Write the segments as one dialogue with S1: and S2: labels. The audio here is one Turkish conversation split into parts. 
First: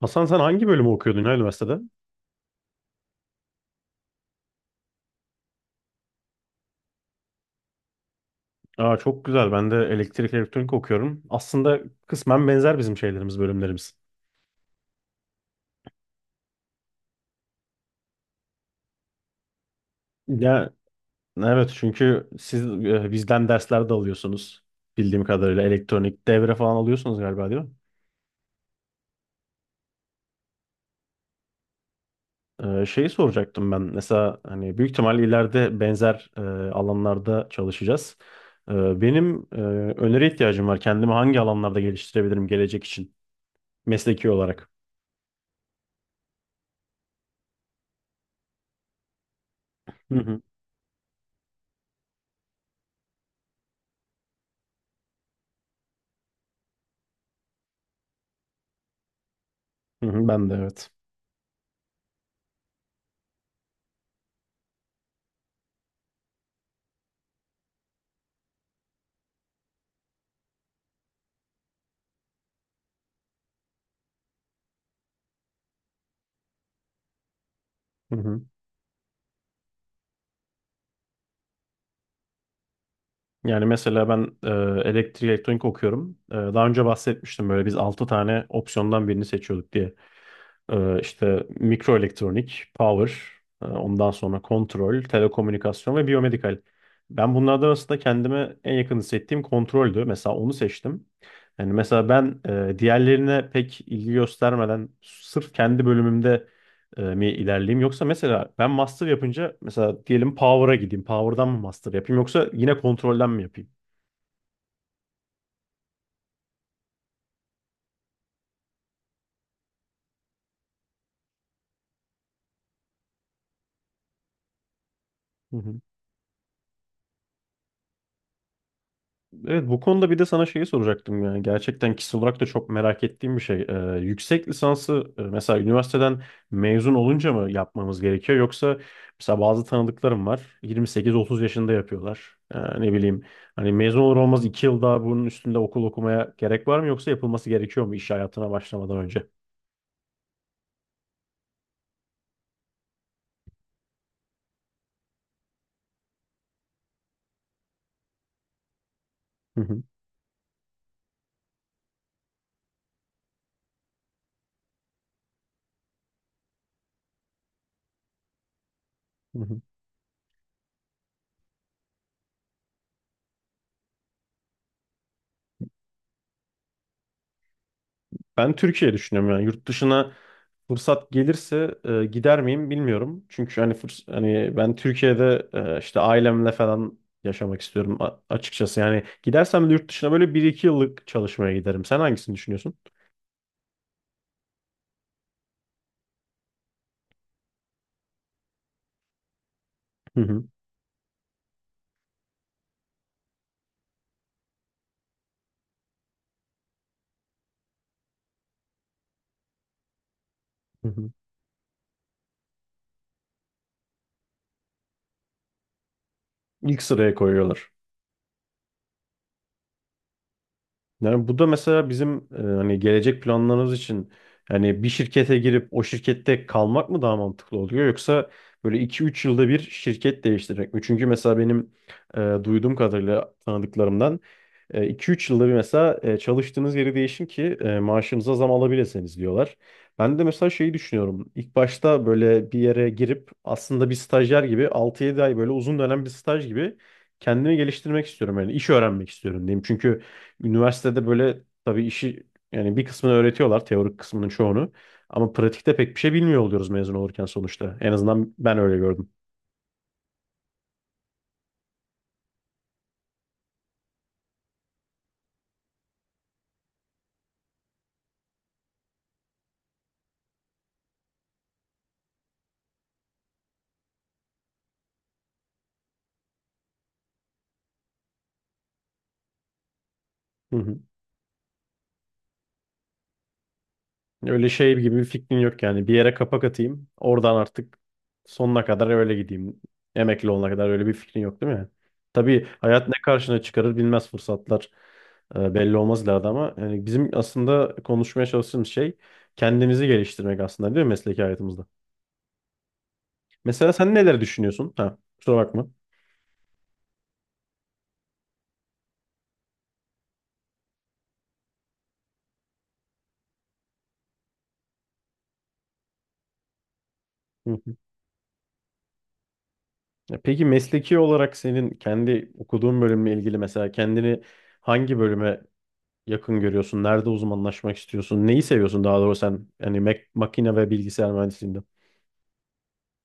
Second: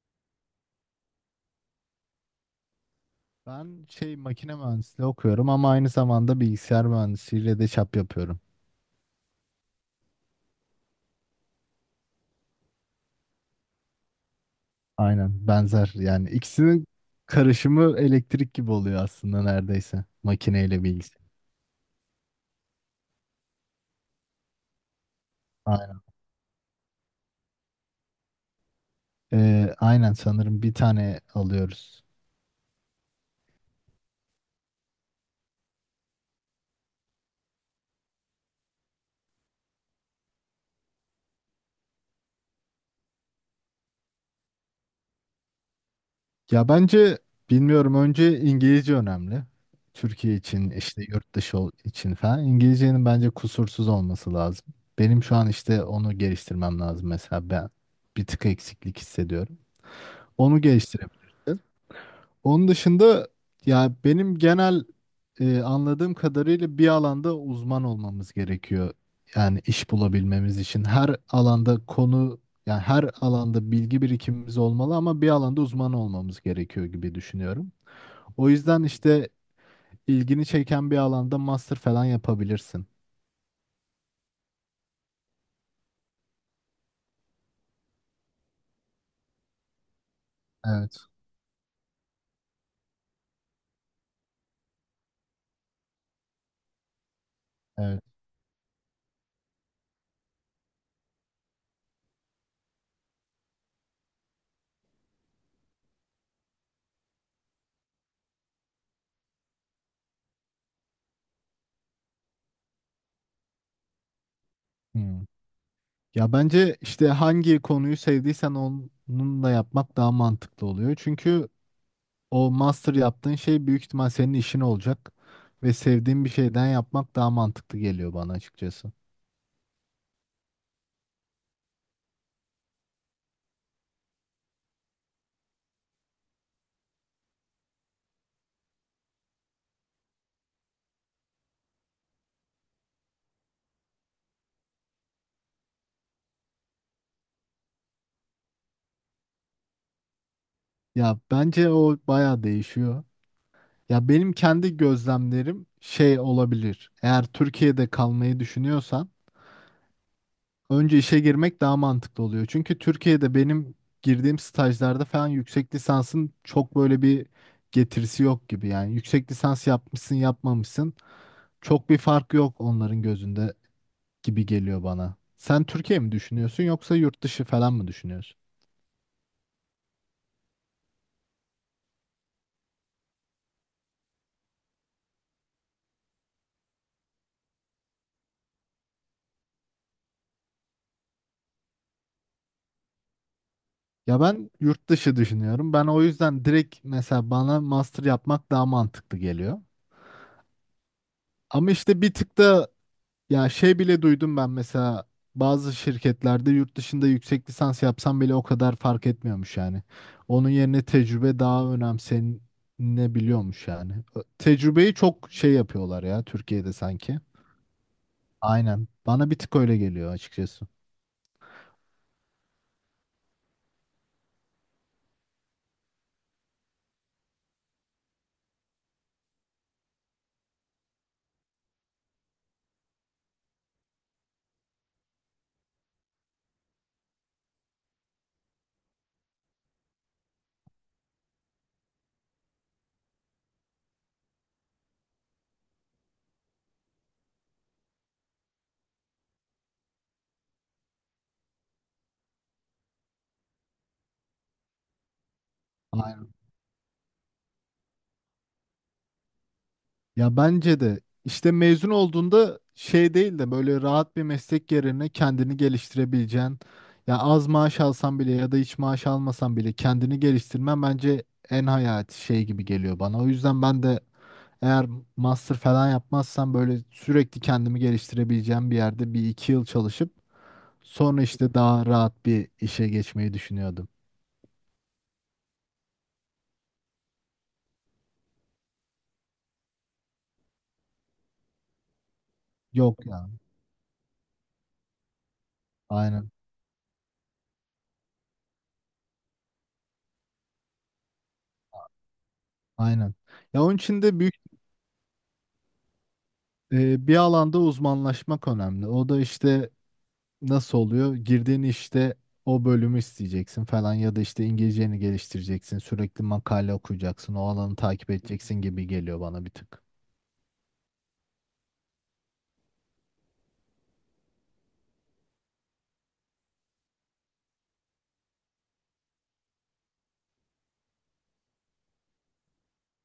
S1: Hasan sen hangi bölümü okuyordun ya üniversitede?
S2: Ben makine mühendisliği okuyorum ama aynı zamanda bilgisayar mühendisliğiyle de çap yapıyorum.
S1: Aa, çok güzel. Ben de elektrik elektronik okuyorum. Aslında kısmen benzer bizim şeylerimiz, bölümlerimiz.
S2: Aynen benzer yani ikisinin karışımı elektrik gibi oluyor aslında neredeyse
S1: Ya
S2: makineyle bilgisayar.
S1: evet çünkü siz bizden dersler de alıyorsunuz. Bildiğim kadarıyla
S2: Aynen.
S1: elektronik devre falan alıyorsunuz galiba değil mi?
S2: Aynen sanırım bir tane alıyoruz.
S1: Şeyi soracaktım ben. Mesela hani büyük ihtimalle ileride benzer alanlarda çalışacağız. Benim öneri ihtiyacım var. Kendimi hangi alanlarda geliştirebilirim gelecek için mesleki olarak?
S2: Ya bence bilmiyorum önce İngilizce önemli.
S1: Hı
S2: Türkiye
S1: hı.
S2: için işte yurt dışı için falan. İngilizcenin bence kusursuz olması lazım. Benim şu an işte onu geliştirmem lazım mesela ben bir tık eksiklik hissediyorum.
S1: Hı hı, ben de
S2: Onu
S1: evet.
S2: geliştirebilirim. Onun dışında ya benim genel anladığım kadarıyla bir alanda uzman olmamız gerekiyor. Yani iş bulabilmemiz için her alanda konu yani her alanda bilgi birikimimiz olmalı ama bir alanda uzman olmamız gerekiyor gibi düşünüyorum.
S1: Hı hı.
S2: O yüzden işte ilgini çeken bir alanda master falan yapabilirsin.
S1: Yani mesela ben elektrik elektronik okuyorum. Daha önce bahsetmiştim böyle biz 6 tane opsiyondan birini seçiyorduk diye.
S2: Evet,
S1: İşte mikro elektronik, power, ondan sonra kontrol, telekomünikasyon ve biyomedikal. Ben bunlardan arasında
S2: evet.
S1: kendime en yakın hissettiğim kontroldü. Mesela onu seçtim. Yani mesela ben diğerlerine pek ilgi göstermeden sırf kendi bölümümde mi ilerleyeyim yoksa mesela ben master yapınca mesela diyelim power'a gideyim. Power'dan mı master yapayım yoksa yine kontrolden mi yapayım?
S2: Hmm. Ya bence işte hangi konuyu sevdiysen onunla yapmak daha mantıklı oluyor. Çünkü o master yaptığın şey büyük ihtimal senin işin olacak
S1: Hı
S2: ve
S1: hı.
S2: sevdiğin bir şeyden yapmak daha mantıklı geliyor bana açıkçası.
S1: Evet bu konuda bir de sana şeyi soracaktım yani gerçekten kişisel olarak da çok merak ettiğim bir şey. Yüksek lisansı mesela üniversiteden mezun olunca mı yapmamız gerekiyor yoksa mesela bazı tanıdıklarım var 28-30 yaşında yapıyorlar. Ne bileyim hani mezun olur olmaz 2 yıl daha bunun üstünde okul okumaya gerek var mı yoksa yapılması gerekiyor mu iş hayatına başlamadan önce?
S2: Ya bence o baya değişiyor. Ya benim kendi gözlemlerim şey olabilir. Eğer Türkiye'de kalmayı düşünüyorsan
S1: Hı hı,
S2: önce işe girmek daha mantıklı oluyor. Çünkü Türkiye'de benim girdiğim stajlarda falan yüksek lisansın çok böyle bir getirisi yok gibi. Yani yüksek
S1: hı hı.
S2: lisans yapmışsın yapmamışsın çok bir fark yok onların gözünde gibi geliyor bana. Sen Türkiye mi düşünüyorsun yoksa yurt dışı falan mı düşünüyorsun?
S1: Ben Türkiye düşünüyorum yani yurt dışına fırsat gelirse gider miyim bilmiyorum. Çünkü hani fırs hani ben Türkiye'de işte ailemle falan yaşamak istiyorum açıkçası. Yani gidersem de yurt dışına böyle bir iki yıllık çalışmaya giderim. Sen hangisini düşünüyorsun?
S2: Ya ben yurt dışı düşünüyorum. Ben o yüzden direkt mesela bana master yapmak daha mantıklı geliyor.
S1: Hı hı.
S2: Ama işte bir tık da ya şey bile duydum ben mesela bazı şirketlerde yurt dışında yüksek lisans yapsam bile o kadar fark etmiyormuş yani. Onun yerine
S1: Hı hı.
S2: tecrübe daha önemsenebiliyormuş yani. Tecrübeyi çok şey yapıyorlar ya Türkiye'de
S1: İlk sıraya
S2: sanki.
S1: koyuyorlar.
S2: Aynen. Bana bir tık öyle geliyor açıkçası.
S1: Yani bu da mesela bizim hani gelecek planlarımız için yani bir şirkete girip o şirkette kalmak mı daha mantıklı oluyor yoksa böyle iki üç yılda bir şirket değiştirmek mi? Çünkü mesela benim duyduğum kadarıyla tanıdıklarımdan iki üç yılda bir mesela çalıştığınız yeri değişin ki maaşınıza zam alabilirsiniz diyorlar. Ben de mesela şeyi düşünüyorum. İlk başta böyle bir yere girip aslında bir stajyer gibi altı yedi ay böyle uzun dönem bir staj gibi kendimi geliştirmek istiyorum. Yani iş öğrenmek istiyorum diyeyim. Çünkü üniversitede böyle tabii işi yani bir kısmını öğretiyorlar teorik kısmının çoğunu. Ama pratikte pek bir şey bilmiyor oluyoruz mezun olurken sonuçta. En azından ben öyle gördüm.
S2: Ya bence de işte mezun olduğunda şey değil de böyle rahat bir meslek yerine kendini geliştirebileceğin ya az maaş alsan bile ya da hiç maaş almasan bile kendini geliştirmen bence en hayati şey gibi geliyor bana. O yüzden ben de eğer master falan yapmazsam böyle sürekli kendimi geliştirebileceğim bir yerde bir iki yıl çalışıp
S1: Hı hı.
S2: sonra işte daha rahat bir işe geçmeyi düşünüyordum.
S1: Öyle şey gibi bir fikrin yok yani. Bir yere kapak atayım. Oradan artık sonuna kadar öyle gideyim. Emekli olana kadar öyle bir fikrin yok değil mi? Tabii hayat ne
S2: Yok ya.
S1: karşına çıkarır bilmez fırsatlar. Belli olmaz ileride
S2: Aynen.
S1: ama yani bizim aslında konuşmaya çalıştığımız şey kendimizi geliştirmek aslında değil mi mesleki hayatımızda?
S2: Aynen. Ya
S1: Mesela
S2: onun
S1: sen
S2: için de
S1: neler
S2: büyük
S1: düşünüyorsun? Ha, kusura bakma.
S2: Bir alanda uzmanlaşmak önemli. O da işte nasıl oluyor? Girdiğin işte o bölümü isteyeceksin falan ya da işte İngilizceni geliştireceksin. Sürekli makale okuyacaksın. O alanı takip edeceksin gibi geliyor bana bir tık.
S1: Ya peki mesleki olarak senin kendi okuduğun bölümle ilgili mesela kendini hangi bölüme yakın görüyorsun? Nerede uzmanlaşmak istiyorsun? Neyi seviyorsun daha doğrusu sen yani makine ve bilgisayar mühendisliğinde?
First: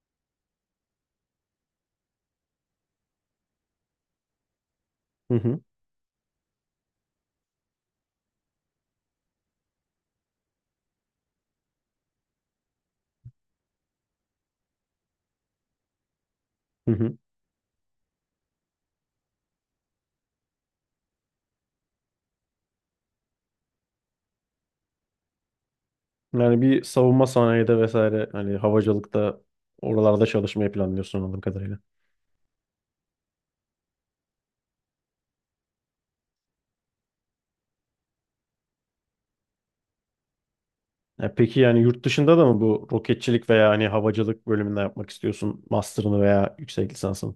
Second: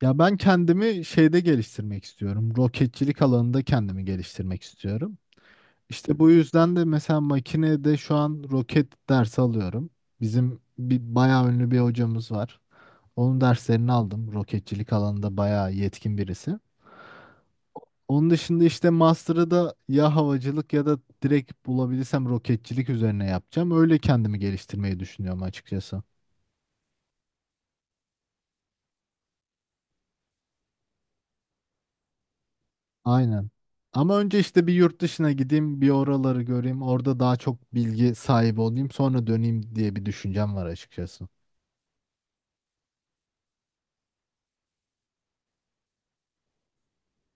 S2: Ya ben kendimi şeyde geliştirmek istiyorum. Roketçilik alanında kendimi geliştirmek istiyorum.
S1: Hı hı,
S2: İşte bu yüzden de mesela makinede şu an roket dersi alıyorum. Bizim bir bayağı ünlü bir hocamız var. Onun derslerini aldım. Roketçilik alanında bayağı yetkin birisi.
S1: hı hı.
S2: Onun dışında işte master'ı da ya havacılık ya da direkt bulabilirsem roketçilik üzerine yapacağım. Öyle kendimi geliştirmeyi düşünüyorum açıkçası.
S1: Yani bir savunma sanayide vesaire hani havacılıkta oralarda çalışmayı planlıyorsun anladığım kadarıyla.
S2: Aynen. Ama önce işte bir yurt dışına gideyim, bir oraları göreyim, orada daha çok bilgi sahibi olayım, sonra döneyim diye bir düşüncem var açıkçası.
S1: Ya peki yani yurt dışında da mı bu roketçilik veya hani havacılık bölümünde yapmak istiyorsun master'ını veya yüksek lisansını?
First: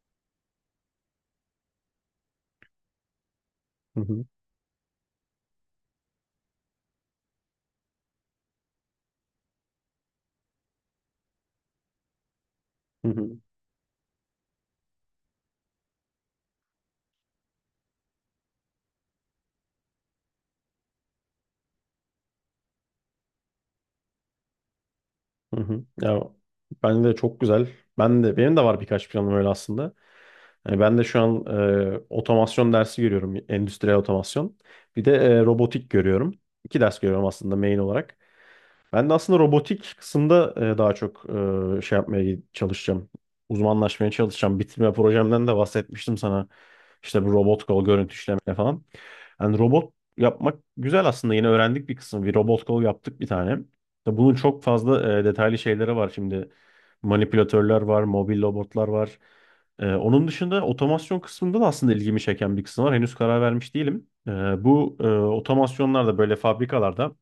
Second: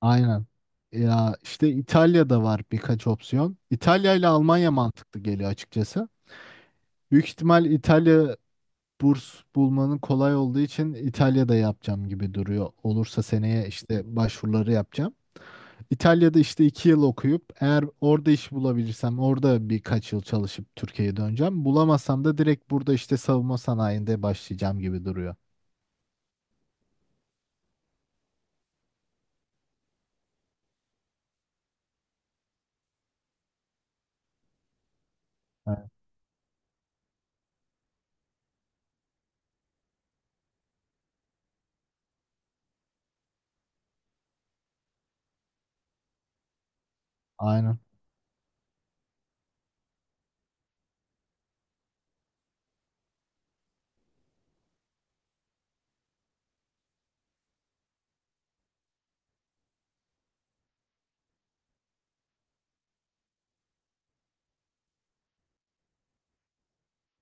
S2: Aynen. Ya işte İtalya'da var birkaç opsiyon.
S1: Hı
S2: İtalya
S1: hı,
S2: ile Almanya mantıklı geliyor açıkçası. Büyük ihtimal İtalya burs bulmanın kolay olduğu için İtalya'da yapacağım gibi duruyor.
S1: hı
S2: Olursa
S1: hı.
S2: seneye işte başvuruları yapacağım. İtalya'da işte 2 yıl okuyup eğer orada iş bulabilirsem orada birkaç yıl çalışıp Türkiye'ye döneceğim. Bulamazsam da direkt burada işte savunma sanayinde başlayacağım gibi duruyor.
S1: Hı hı. Ya ben de çok güzel. Ben de benim de var birkaç planım öyle aslında. Yani ben de şu an otomasyon dersi görüyorum, endüstriyel otomasyon. Bir de robotik
S2: Evet.
S1: görüyorum. İki ders görüyorum aslında main olarak. Ben de aslında robotik kısımda daha çok şey yapmaya çalışacağım. Uzmanlaşmaya çalışacağım. Bitirme projemden de bahsetmiştim sana. İşte bu robot
S2: Aynen,
S1: kol görüntü işleme falan. Yani robot yapmak güzel aslında. Yine öğrendik bir kısım. Bir robot kol yaptık bir tane. Tabii bunun çok fazla detaylı şeyleri var şimdi. Manipülatörler var, mobil robotlar var. Onun dışında otomasyon kısmında da aslında ilgimi çeken bir kısım var. Henüz karar vermiş değilim. Bu otomasyonlar da böyle fabrikalarda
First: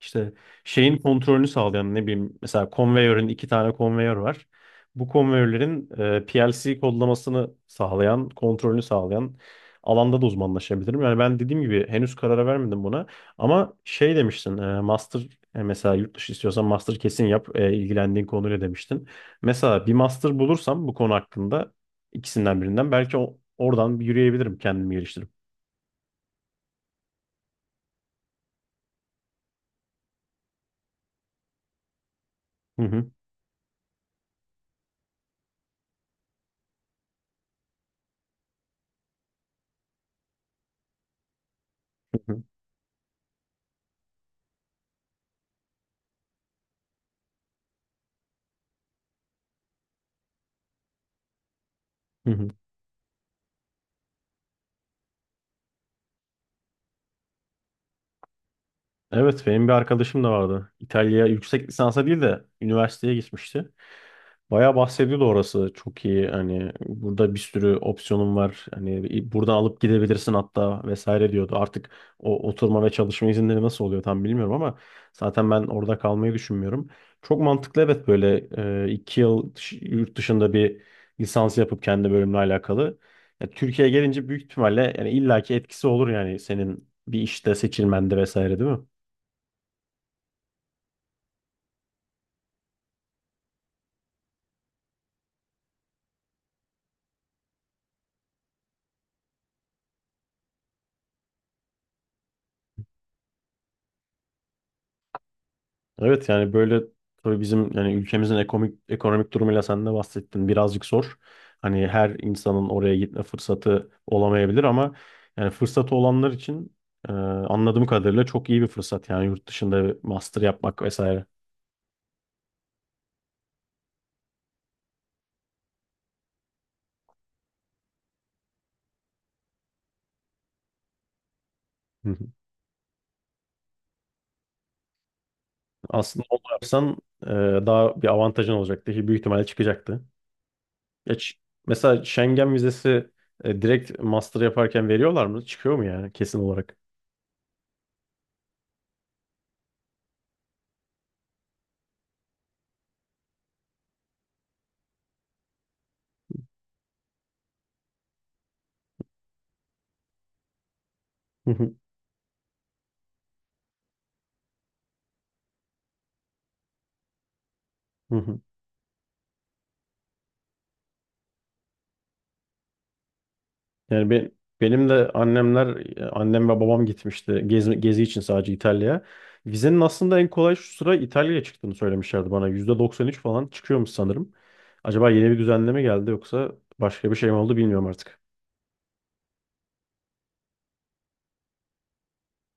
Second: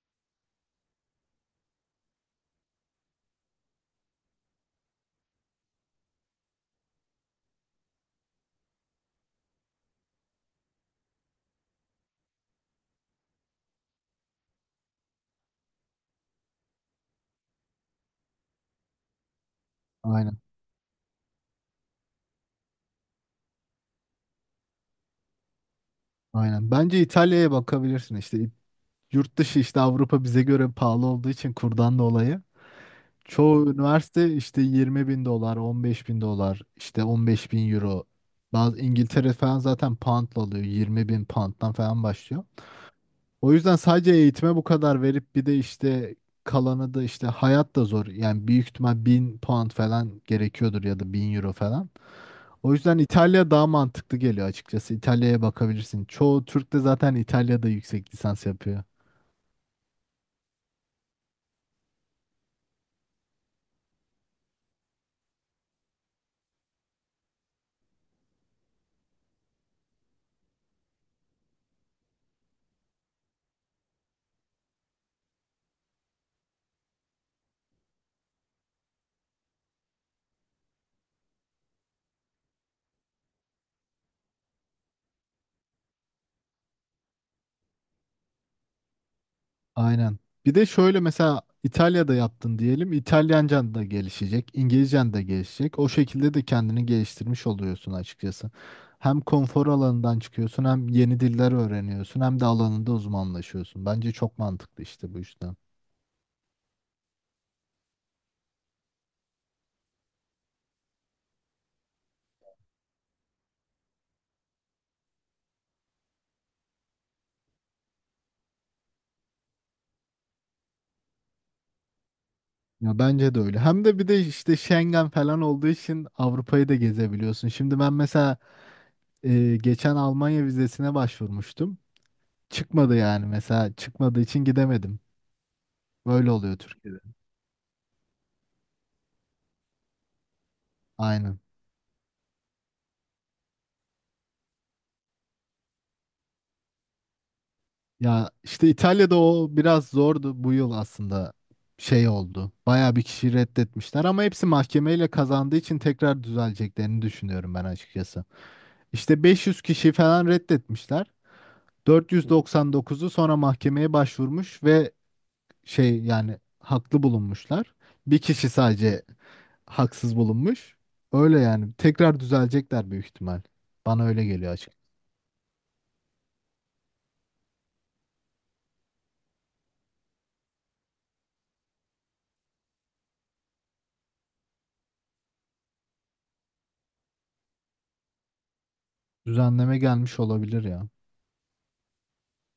S1: işte şeyin kontrolünü sağlayan ne bileyim mesela konveyörün iki tane konveyör var. Bu konveyörlerin PLC kodlamasını sağlayan, kontrolünü sağlayan alanda da uzmanlaşabilirim. Yani ben dediğim gibi henüz karara vermedim buna. Ama şey demiştin, master mesela yurt dışı istiyorsan master kesin yap ilgilendiğin konuyla demiştin. Mesela bir master
S2: aynen,
S1: bulursam bu konu hakkında ikisinden birinden belki oradan bir yürüyebilirim kendimi geliştirip.
S2: aynen. Bence İtalya'ya bakabilirsin işte. Yurt dışı işte Avrupa bize göre pahalı olduğu için kurdan dolayı.
S1: Hı hı
S2: Çoğu üniversite işte 20 bin dolar, 15 bin dolar, işte 15 bin euro. Bazı İngiltere falan zaten poundla alıyor. 20 bin pound'dan falan
S1: hı
S2: başlıyor. O yüzden sadece eğitime bu kadar verip bir de işte kalanı da işte hayat da zor. Yani büyük ihtimal 1.000 pound falan gerekiyordur ya da 1.000 euro falan.
S1: hı.
S2: O yüzden İtalya daha mantıklı geliyor açıkçası. İtalya'ya bakabilirsin. Çoğu Türk de zaten İtalya'da yüksek lisans yapıyor.
S1: Evet benim bir arkadaşım da vardı. İtalya yüksek lisansa değil de üniversiteye gitmişti. Bayağı bahsediyordu orası. Çok iyi hani burada bir sürü opsiyonum var. Hani buradan alıp gidebilirsin hatta vesaire diyordu. Artık o oturma ve çalışma izinleri nasıl oluyor tam bilmiyorum ama zaten ben orada kalmayı düşünmüyorum. Çok mantıklı evet böyle iki yıl yurt dışında bir lisans yapıp kendi bölümle alakalı. Ya, Türkiye'ye gelince büyük ihtimalle yani illaki etkisi olur yani senin bir işte seçilmende vesaire değil mi?
S2: Aynen. Bir de şöyle mesela İtalya'da yaptın diyelim. İtalyancan da gelişecek, İngilizcen de gelişecek. O şekilde de kendini geliştirmiş oluyorsun açıkçası. Hem konfor alanından çıkıyorsun, hem yeni diller öğreniyorsun, hem de alanında uzmanlaşıyorsun. Bence çok mantıklı işte bu yüzden.
S1: Evet yani böyle tabii bizim yani ülkemizin ekonomik durumuyla sen de bahsettin birazcık zor. Hani her insanın oraya gitme fırsatı olamayabilir ama yani fırsatı olanlar için anladığım kadarıyla çok iyi bir fırsat yani yurt dışında bir master yapmak vesaire.
S2: Ya bence de öyle. Hem de bir de işte Schengen falan olduğu için Avrupa'yı da gezebiliyorsun. Şimdi ben mesela geçen Almanya vizesine başvurmuştum.
S1: Hı hı.
S2: Çıkmadı yani mesela çıkmadığı için gidemedim.
S1: Aslında
S2: Böyle
S1: onu
S2: oluyor
S1: yapsan
S2: Türkiye'de.
S1: e, daha bir avantajın olacaktı ki büyük ihtimalle çıkacaktı. Ya
S2: Aynen.
S1: mesela Schengen vizesi direkt master yaparken veriyorlar mı? Çıkıyor mu yani kesin olarak?
S2: Ya işte İtalya'da o biraz zordu bu yıl aslında şey oldu. Bayağı bir kişi reddetmişler ama hepsi mahkemeyle kazandığı için tekrar düzeleceklerini düşünüyorum ben açıkçası. İşte 500 kişi falan reddetmişler. 499'u sonra mahkemeye başvurmuş ve şey yani haklı bulunmuşlar.
S1: Hı
S2: Bir
S1: hı.
S2: kişi sadece haksız bulunmuş. Öyle yani tekrar düzelecekler büyük ihtimal. Bana
S1: Yani
S2: öyle geliyor açık.
S1: benim de annemler, annem ve babam gitmişti gezi için sadece İtalya'ya. Vizenin aslında en kolay şu sıra İtalya'ya çıktığını söylemişlerdi bana. %93 falan çıkıyormuş sanırım. Acaba yeni bir düzenleme geldi yoksa başka bir şey mi oldu bilmiyorum artık.
S2: Düzenleme gelmiş olabilir ya.